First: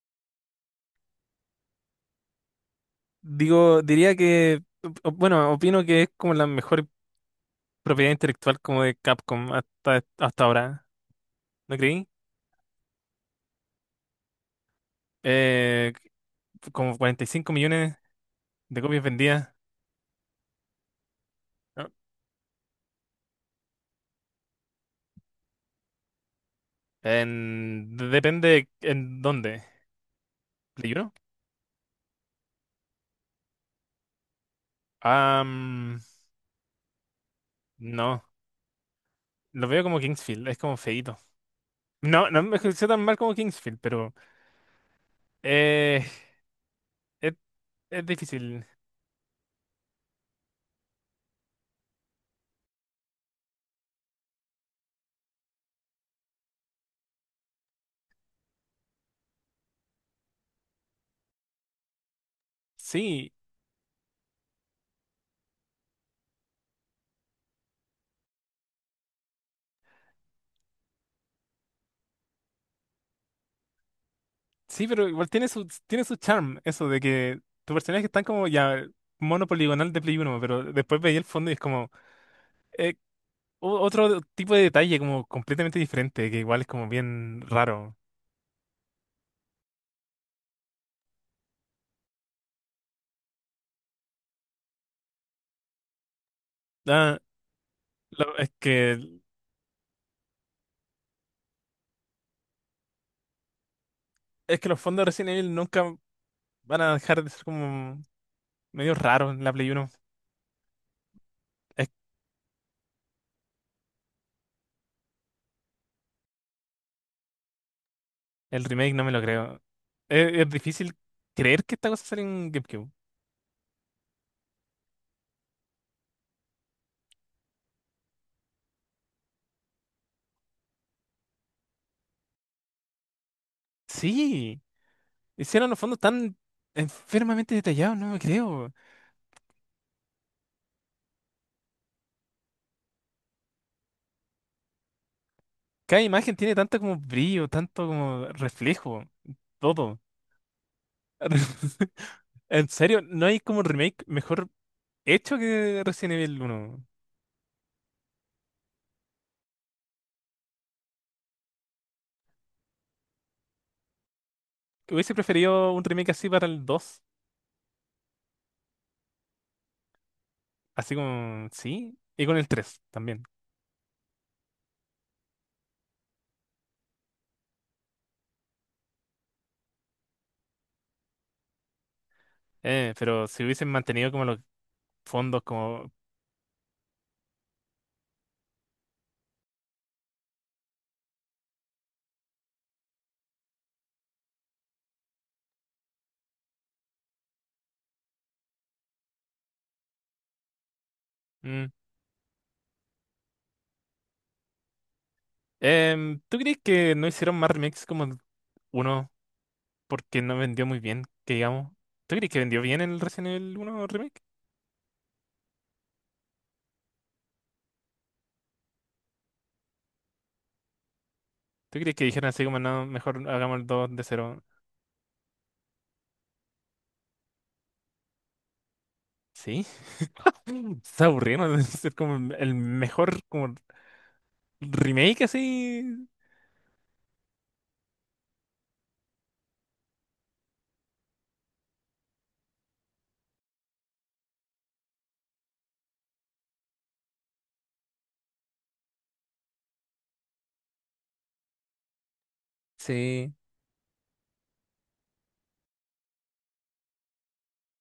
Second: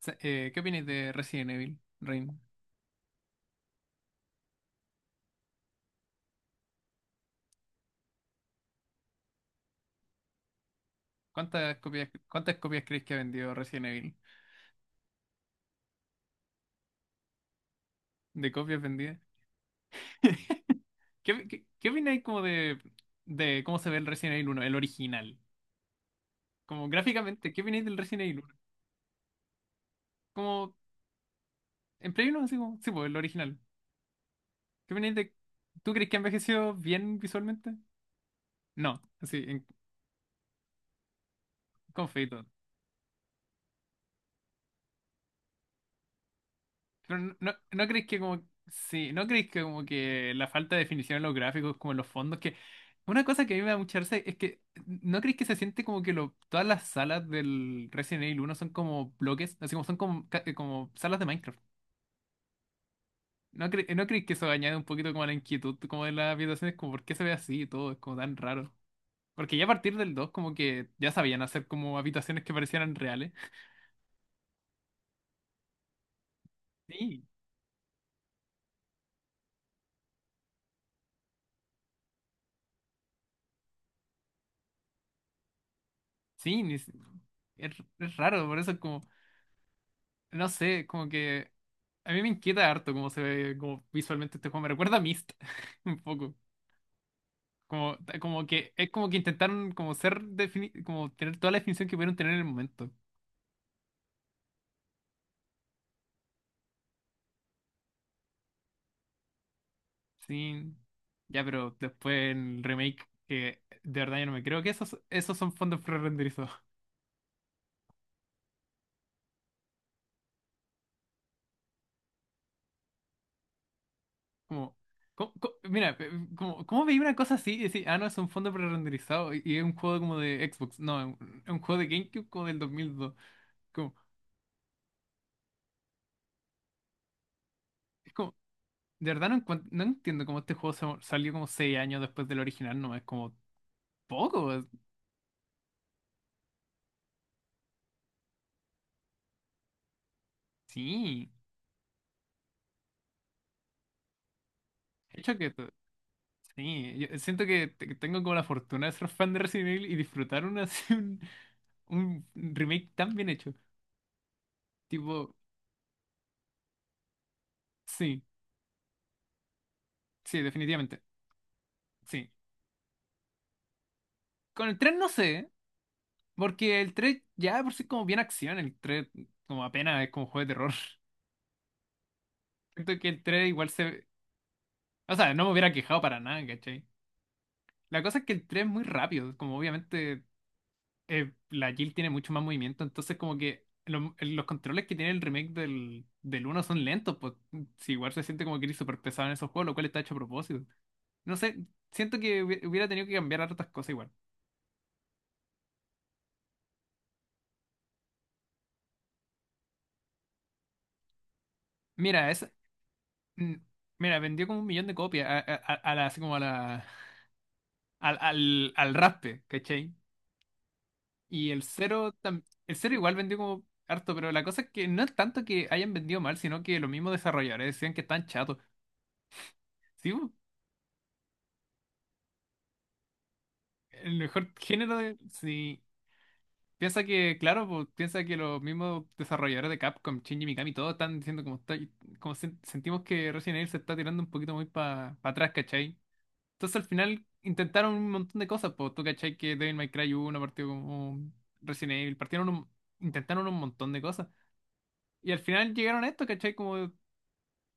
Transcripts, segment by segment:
¿Qué opináis de Resident Evil, Rain? Digo, diría que, bueno, opino que es como la mejor propiedad intelectual como de Capcom hasta ahora, ¿no creí? Cuántas copias creéis que ha vendido Resident Evil? Eh, como 45 millones ¿De copias de copias vendidas? vendidas. ¿Qué ¿No? opináis como de cómo se ve el Resident Evil uno, el original? Como gráficamente, ¿qué opináis del En- Resident Evil uno? depende en dónde. Como ¿Play uno? en Play uno así como, sí, pues el original. ¿Qué opináis de... ¿Tú Am, crees que ha envejecido bien visualmente? no, No, así, en, lo veo como Kingsfield, es como feíto. con No, no feito. me ejerció tan mal como Kingsfield, pero eh, Pero es, ¿no es creéis que como difícil. sí, no creéis que como que la falta de definición en los gráficos, como en los fondos, que una cosa que a mí me da mucha risa es que no creéis que se siente como que lo, todas las salas del Resident Evil uno son como bloques, así como son como, como salas de Minecraft? Sí, No creéis que eso añade un poquito como a la inquietud como de las habitaciones, como por qué se ve así y todo, es como tan raro? Porque ya a partir del 2 como que ya sabían hacer como habitaciones que parecieran reales. sí, pero igual tiene su charm, eso de Sí, que tus personajes están como ya mono poligonal de Play uno, pero después veía el fondo y es como eh, otro tipo de detalle como completamente diferente, que igual sí, es ni- como si, bien es, raro. es raro, por eso es como... No sé, como que a mí me inquieta harto cómo se ve como visualmente este juego. Me recuerda a Myst un poco. Ah, Como, lo- como es que es que como que intentaron como ser como tener toda la definición que pudieron tener en el momento. es que los fondos de Resident Evil nunca van a dejar de ser como medio raros en la Play uno. Sí. Ya, pero Es- después en el remake, que de verdad yo no me creo que esos, esos son fondos prerenderizados. el remake no me lo creo. Es difícil creer que esta cosa sale en GameCube. Como, mira, como, ¿cómo veía una cosa así y decir, ah, no, es un fondo prerenderizado y es un juego como de Xbox? No, es un juego de GameCube como del 2002. Como, Sí, hicieron los fondos tan enfermamente detallados, no es me como, creo. de verdad no, no entiendo cómo este juego salió como 6 años después del original, no es como poco, Cada imagen tiene tanto como brillo, tanto como reflejo, todo. sí. En serio, no hay como un remake mejor De hecho hecho que Resident Evil uno. sí, yo siento que tengo como la fortuna de ser fan de Resident Evil y disfrutar una, un remake tan bien hecho. Hubiese Tipo, preferido un remake así para el dos, sí, sí, así definitivamente, como, sí, y sí. con el tres también. Con el 3 no sé, porque el tres ya de por sí es como bien acción, el 3 como apenas es como juego de terror. Siento que Pero el si 3 hubiesen igual mantenido se... como los O sea, fondos, no me hubiera como. quejado para nada, ¿cachai? La cosa es que el 3 es muy rápido, como obviamente la Jill tiene mucho más movimiento, entonces como que los controles que tiene el remake del uno son lentos, pues si igual se siente como que eres súper pesado en esos juegos, lo cual está hecho a propósito. No sé, Mm. siento que hubiera tenido que cambiar hartas cosas igual. ¿Tú crees que no hicieron más remakes como el 1 porque no vendió muy bien, que digamos? ¿Tú crees Mira, que es, vendió bien el Resident mm, Evil uno remake? mira, vendió como 1 millón de copias así como a al raspe, ¿cachai? Y el ¿Tú crees que cero, dijeron así como, el no, cero igual mejor vendió hagamos el como 2 de harto, pero cero? la cosa es que no es tanto que hayan vendido mal, sino que los mismos desarrolladores decían que están chatos. Sí, Sí, pues, está aburrido, ¿no? Es como el mejor como el mejor género de... remake así. Sí. Piensa que, claro, pues, piensa que los mismos desarrolladores de Capcom, Shinji Mikami, todos están diciendo como, está, como sentimos que Resident Evil se está tirando un poquito muy para atrás, ¿cachai? Entonces al final intentaron un montón de cosas, pues tú, ¿cachai? Que Devil May Cry 1 partió como Resident Evil, Sí, intentaron un montón de cosas. Y al final llegaron a esto, ¿cachai? Como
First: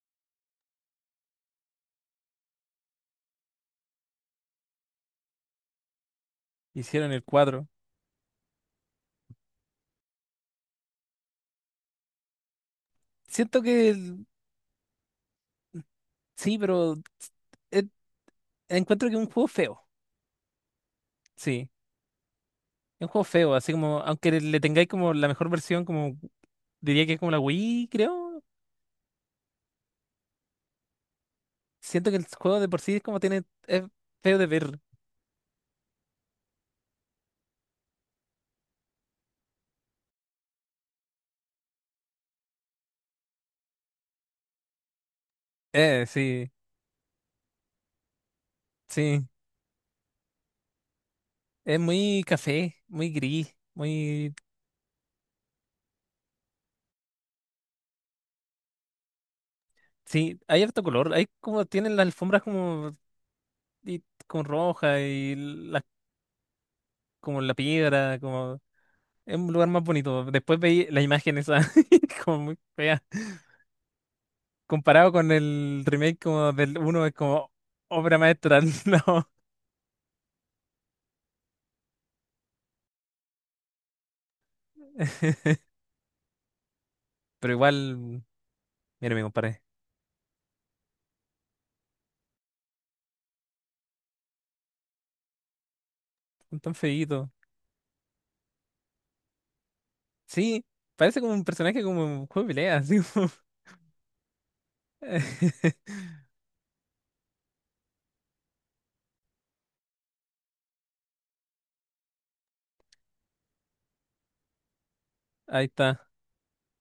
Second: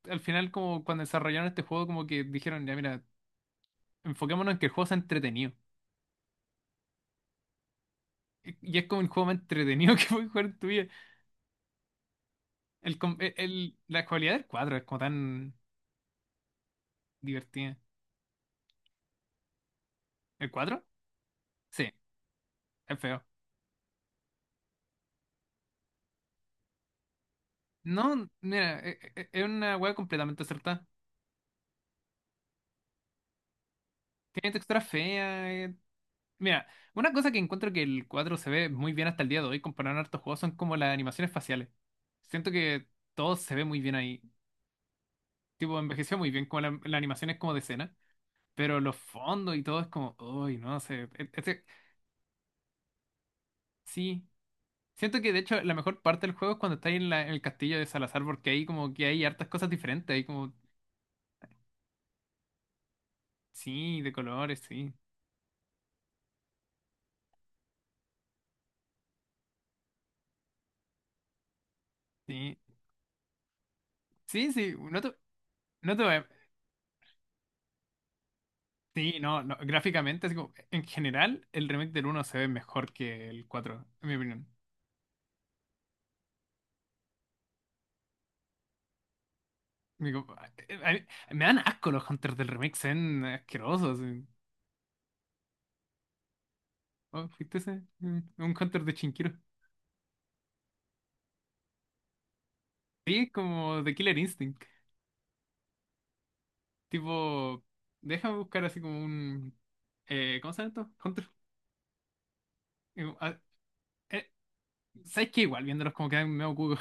al final como cuando desarrollaron este juego como que dijeron, ya mira, enfoquémonos en que el juego sea entretenido. hicieron el 4. Y es como el juego más entretenido que puedes jugar en tu vida. El, Siento que la cualidad del cuadro es como tan sí, pero divertida. eh, encuentro que es un juego feo. ¿El cuadro? Sí, Sí, es es un feo. juego feo, así como, aunque le tengáis como la mejor versión, como diría que es como la Wii, No, creo. mira, una wea completamente acertada. Siento que el juego de por sí es como tiene, es feo de Tiene ver. textura fea. Mira, una cosa que encuentro que el cuadro se ve muy bien hasta el día de hoy comparado a hartos juegos son como las animaciones faciales. Siento que todo se ve muy bien ahí. Tipo, envejeció muy bien Sí, como la animación es como de escena. Pero los sí. fondos y todo es como, uy, no sé. Es muy café, muy gris, Sí. muy. Siento que de hecho la mejor parte del juego es cuando estáis en, en el castillo de Salazar, porque ahí como que hay hartas cosas diferentes, hay Sí, como, hay harto color. Hay como, tienen las alfombras como sí, y de con colores, sí, roja y la, como la piedra, como es un lugar más bonito. Después veí las imágenes esa como sí, muy fea. Sí, no Comparado te, con el no te voy remake a... como del uno es como obra maestra, Sí, no. no, no, gráficamente, así como, en general, el remake del uno se ve mejor que el cuatro en mi opinión. Pero igual, mira, me comparé. Digo, a me dan asco los hunters del remake, se ven asquerosos. Sí. Son tan feitos. Oh, ¿viste ese? Mm, un hunter de Chinquiro. Sí, parece como un personaje como un juego de pelea, así Sí, como- es como de Killer Instinct. Tipo, déjame buscar así como un... ¿cómo se llama esto? Hunter. eh, ¿Sabes qué? Igual ahí viéndolos como está. quedan medio cucos.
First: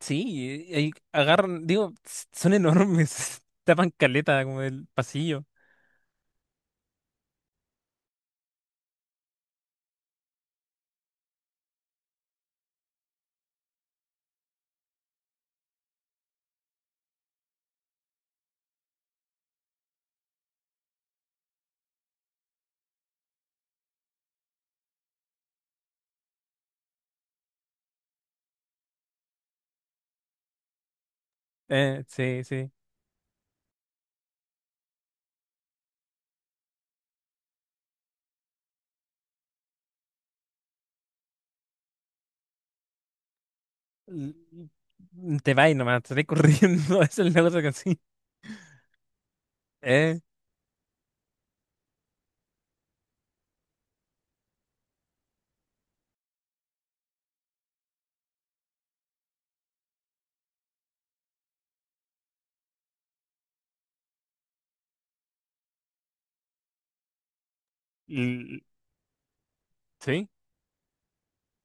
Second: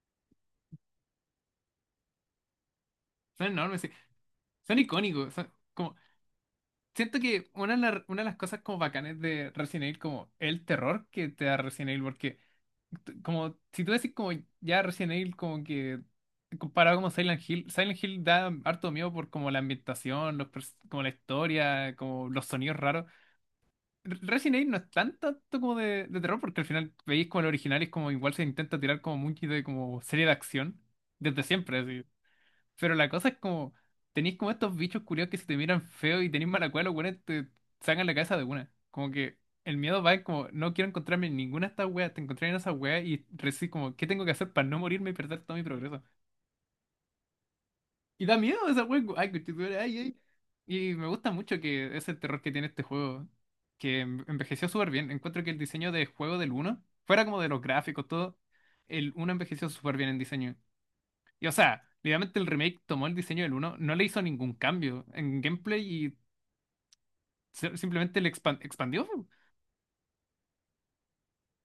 Sí, y agarran, digo, son enormes, Son enormes, tapan sí. caleta como Son el icónicos, pasillo. son como, siento que una de las cosas como bacanes de Resident Evil, como el terror que te da Resident Evil, porque como si tú decís como ya Resident Evil como que comparado como Silent Hill, Silent Hill da harto miedo por como la ambientación, como la historia, como los sonidos raros. Resident Evil no es tan tanto como de terror porque al final veis como el original y es como igual se intenta tirar como mucho de como serie de acción desde siempre, así. Sí, sí. Pero la cosa es como, tenéis como estos bichos curiosos que si te miran feo y tenéis mala cueva, los weones te sacan la cabeza de una. Como que el miedo va en como, no quiero encontrarme en ninguna de estas weas, te encontré en esa wea y recibes como, ¿qué tengo que hacer l- para no morirme y perder Te todo mi va y nomás, progreso? te corriendo. Es el negocio que sí. Y da miedo esa wea, como, ay, conchetumare, ay, Eh, ay. Y me gusta mucho que ese terror que tiene este juego, que envejeció súper bien. Encuentro que el diseño de juego del uno fuera como de los gráficos, todo, el uno envejeció súper bien en diseño. Y o sea, literalmente el remake tomó el diseño del uno, no le hizo ningún cambio en gameplay y simplemente le l- expandió. sí,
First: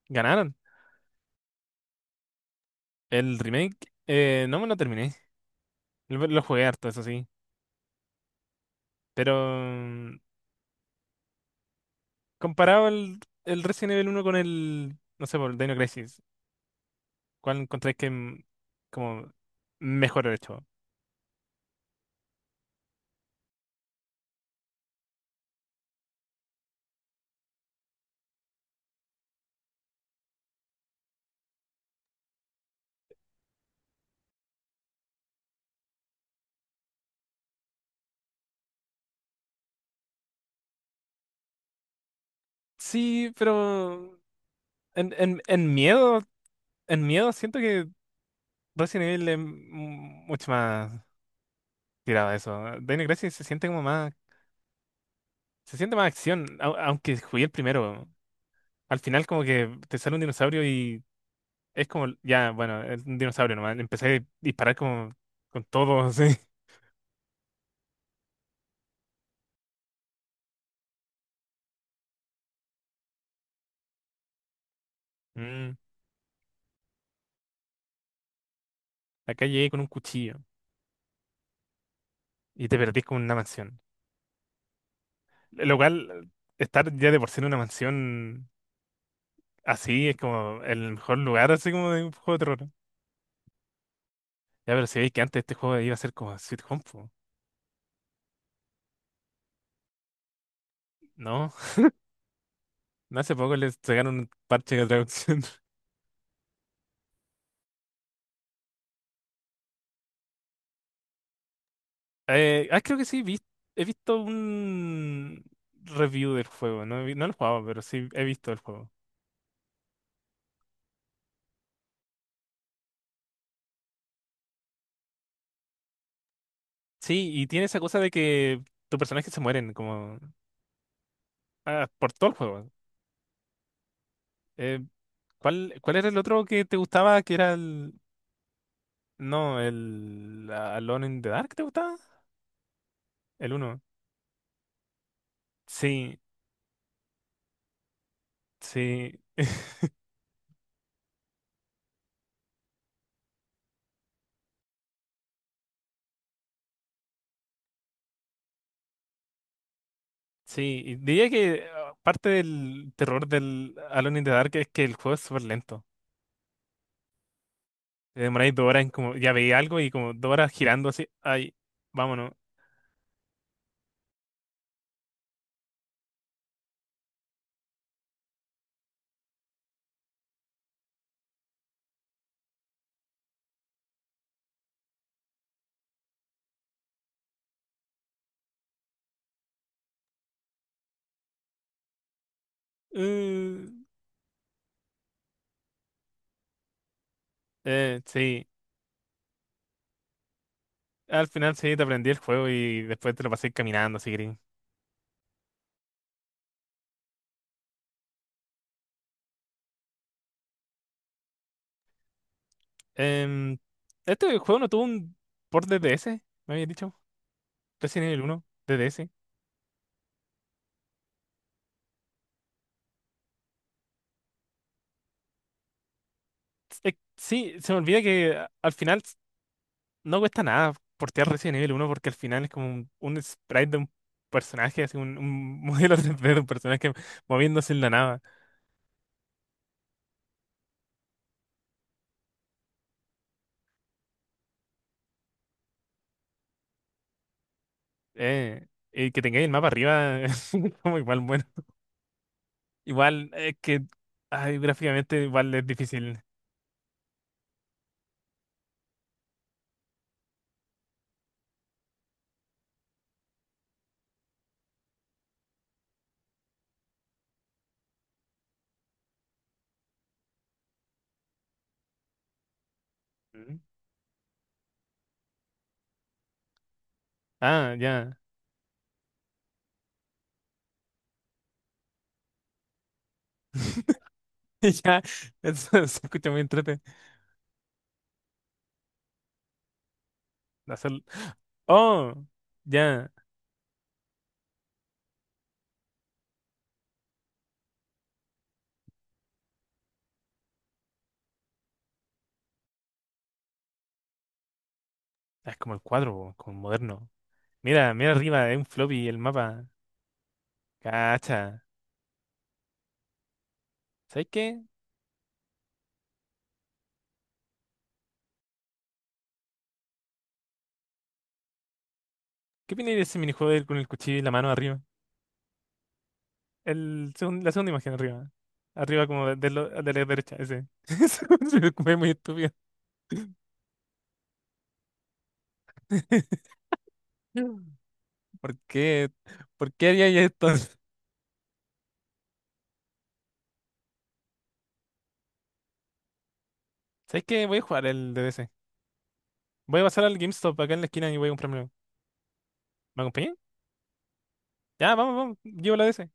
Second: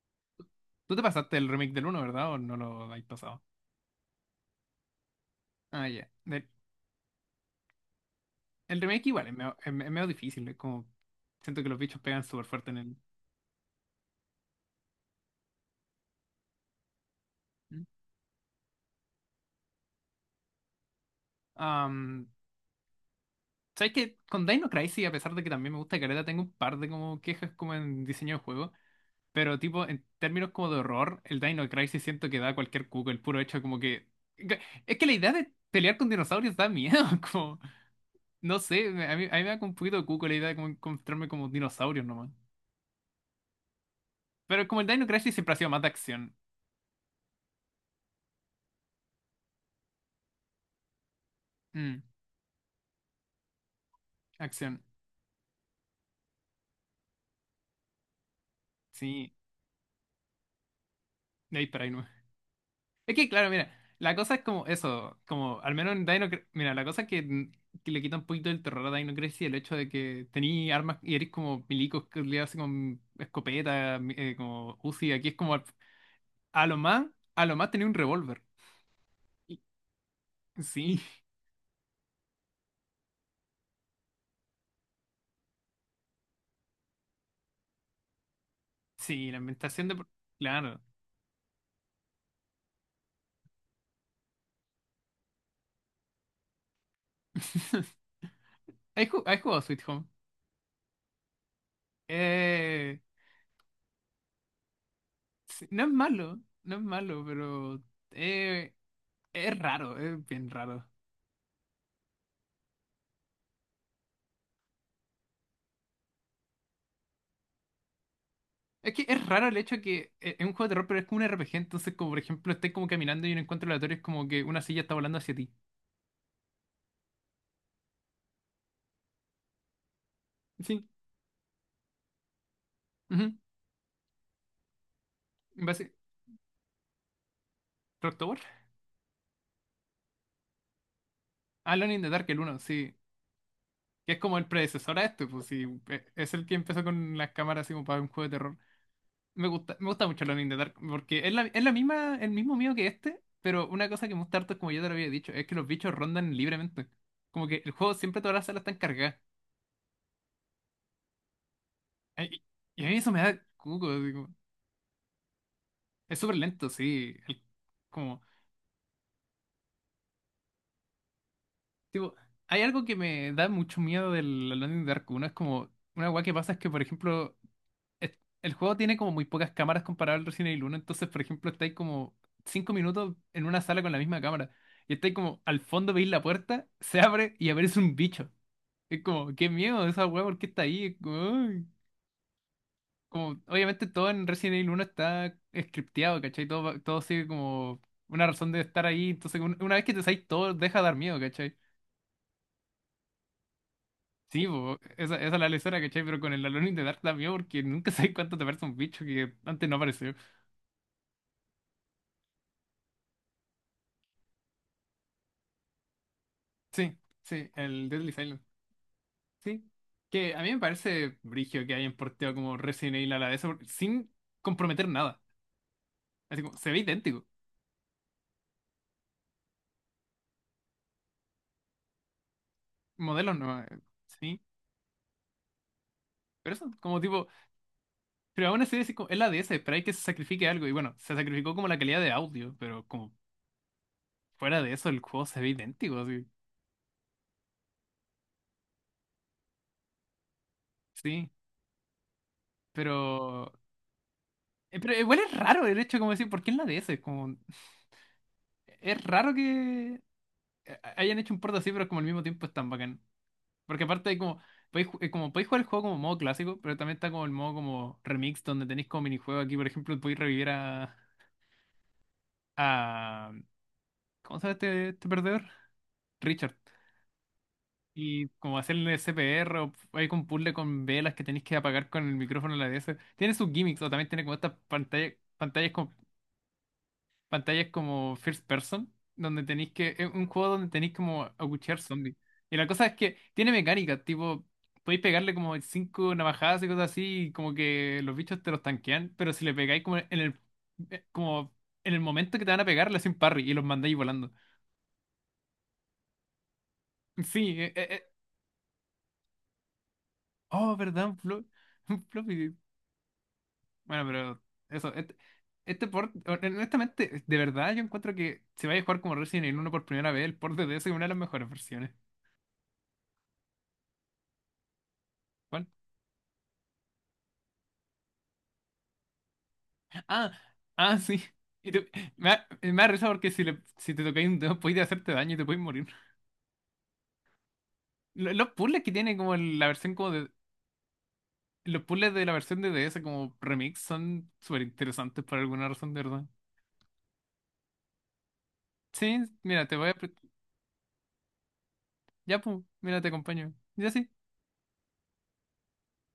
ganaron. Tú te pasaste el remake del uno, ¿verdad? ¿O no lo habéis El pasado? remake, no me lo terminé. Ah, ya. Lo Del- jugué harto, eso sí. el remake igual Pero es medio, es medio mm, difícil, es como... Siento que los bichos pegan súper fuerte en comparado el... el Resident Evil uno con el, no sé, por el Dino Crisis, ¿cuál encontráis que como mejor hecho? Am, ¿sabes qué? Con Dino Crisis, a pesar de que también me gusta Caleta, tengo un par de como quejas como en diseño de juego. Pero tipo, en términos como de horror, el Dino Crisis siento que da cualquier cuco, el puro hecho como que... Es que la idea de pelear con dinosaurios da miedo, como... No sé, a mí me da como un poquito de cuco la idea de como encontrarme como dinosaurios nomás. Sí, pero Pero como el Dino en, Crisis en, siempre ha sido en más de miedo, acción. en miedo siento que Resident Evil es mucho más Mm, tirado a eso. Dino Crisis se siente como más. acción. Se siente más acción, aunque jugué el primero. Al final Sí, como que te sale un dinosaurio y de ahí para es ahí, ¿no? como, ya, bueno, es Es un que, claro, dinosaurio mira, nomás. la Empecé a cosa es como disparar como eso, como con al menos todo, en así. Dino mira, la cosa es que, mm, que le quita un poquito el terror a Dino Crisis el hecho de que tení armas y eres como milicos que le hacen con escopeta, como Uzi. Aquí es como Mm, a lo más, a lo más tenía un revólver. Acá Y- llegué con un cuchillo sí, y te perdí con una mansión. Lo cual, estar ya de por sí en una mansión sí, la ambientación de. así es como Claro. el mejor lugar, así como de un juego de terror. Ya, pero si veis que antes este juego iba a ser como Sweet Home, po. Has jugado Sweet Home? ¿No? Eh, No hace poco les sacaron un parche de traducción. sí, no es malo, no es malo, pero eh, es raro, es bien raro. Creo que sí, he visto un review del juego, no, no lo he jugado, pero sí he visto el juego. Es que es raro el hecho de que es un juego de terror, pero es como un RPG. Entonces, como por ejemplo, estés como caminando y un encuentro aleatorio es como que una silla está volando hacia ti. Sí, y tiene esa cosa de que tus personajes se mueren como Sí. Por todo el juego. Ujú. Eh, En ¿cuál, base, cuál era el otro que te gustaba? Que era el... ¿Rocktober? No, el Alone in the Dark, ¿te Alone gustaba? in the Dark, el uno sí. El uno. Que es como el predecesor a este, pues sí. Sí, Es el que empezó con las cámaras así como para un juego de terror. sí. Me gusta mucho Alone in the Dark, porque es es la misma, el mismo miedo que este, pero una cosa que me gusta harto, como yo te lo había dicho, es que los bichos rondan libremente. Como que el juego siempre todas las salas están cargadas. Sí, y diría que parte Ay, y a del mí eso me terror da del cuco. Alone in the Dark es que el juego es súper lento. Es súper lento, sí. El- Te como, demoráis dos horas en como, ya veía algo y como dos horas girando así, ay, tipo, vámonos. hay algo que me da mucho miedo del Alone in the Dark 1. Es como, una weá que pasa es que, por ejemplo, es- el juego tiene como muy pocas cámaras comparado al Resident Evil uno. Entonces, por ejemplo, estáis como 5 minutos en una sala con la misma cámara. Y estáis como, al fondo veis la puerta, se abre y aparece un bicho. Es como, qué miedo esa weá, ¿por qué está ahí? Es como, "Ay". Como, Uh, obviamente todo en Resident Evil uno está scripteado, ¿cachai? Todo, todo sigue como una sí, razón de estar ahí. Entonces, una vez que te salís, todo deja de dar miedo, al final ¿cachai? sí te aprendí el juego y después te lo pasé caminando, así que... Sí, po, esa es la lesera, ¿cachai? Pero con el Alone in the Dark da miedo porque nunca sabes cuánto te parece un bicho que antes no apareció. Em, este juego no tuvo un port de DS, me habías dicho, Sí, sí, el Resident Deadly Evil Silent. uno de DS. Sí. Que a mí me parece brigio que hayan porteado como Resident Evil a la de eso por- sin comprometer nada. Así como, se ve idéntico. Sí, se me olvida que al final no cuesta nada portear Resident Evil uno porque al final es como un Modelos no. sprite de un Sí. personaje, así un modelo 3D de un Pero eso, personaje como tipo. moviéndose en la nave. Pero aún así es, es la DS, pero hay que se sacrifique algo. Y bueno, se sacrificó como la calidad de audio, pero como fuera de eso el juego se ve idéntico, así. Que tengáis el mapa arriba, es como igual, Sí, bueno. Igual, pero... es que ay, pero igual gráficamente es igual es raro el hecho como difícil. decir, ¿por qué en la DS? Como, es raro que hayan hecho un port así, pero como al mismo tiempo es tan bacán. Porque aparte hay como... Podéis, como podéis jugar el juego como modo clásico, pero también está como el modo como remix, donde tenéis como minijuego aquí, por ejemplo, podéis revivir a Mm. ¿cómo se llama este perdedor? Richard. Ah, ya. Y como hacer el CPR, o hay un puzzle con velas que tenéis que apagar con el micrófono de la DS. Tiene sus gimmicks, o también tiene como estas Ya, pantallas, eso se escucha muy entrete. pantallas como first person, donde tenéis que, es un juego donde tenéis Hacer- como aguchear Oh, zombies. Y la cosa es ya. que tiene mecánica, tipo, podéis pegarle como cinco navajadas y cosas así, y como que los bichos te los tanquean, pero si le pegáis como en el momento que te van a pegar, le hacen parry y los mandáis volando. Ah, es como el cuadro, po, como moderno. Sí, Mira, mira arriba, es un floppy el mapa. Oh, verdad, un flop. Cacha. Bueno, ¿Sabes pero qué? eso, este port, honestamente, de verdad yo encuentro que si vais a jugar como Resident Evil uno por primera vez, el port de DS es una de las mejores versiones. ¿Qué opináis de ese minijuego de ir con el cuchillo y la mano arriba? ¿Cuál? La segunda imagen arriba. Arriba como de de la Ah, derecha, ese. ah, sí. Y Eso te- me muy estúpido. me da risa porque si, le, si te tocáis un dedo podéis hacerte daño y te podéis morir. Los ¿Por puzzles que qué? tiene como la ¿Por qué versión haría como de... esto? Los puzzles de la versión de DS como remix son súper interesantes por alguna razón, de verdad. ¿Sabes qué? Voy a jugar el D. D. DDC. Sí, mira, te Voy a voy a... pasar al GameStop acá en la esquina y voy a comprarme. Ya, pues, mira, ¿Me te acompañan? acompaño. Ya sí. Ya, vamos, vamos. Llevo la DS.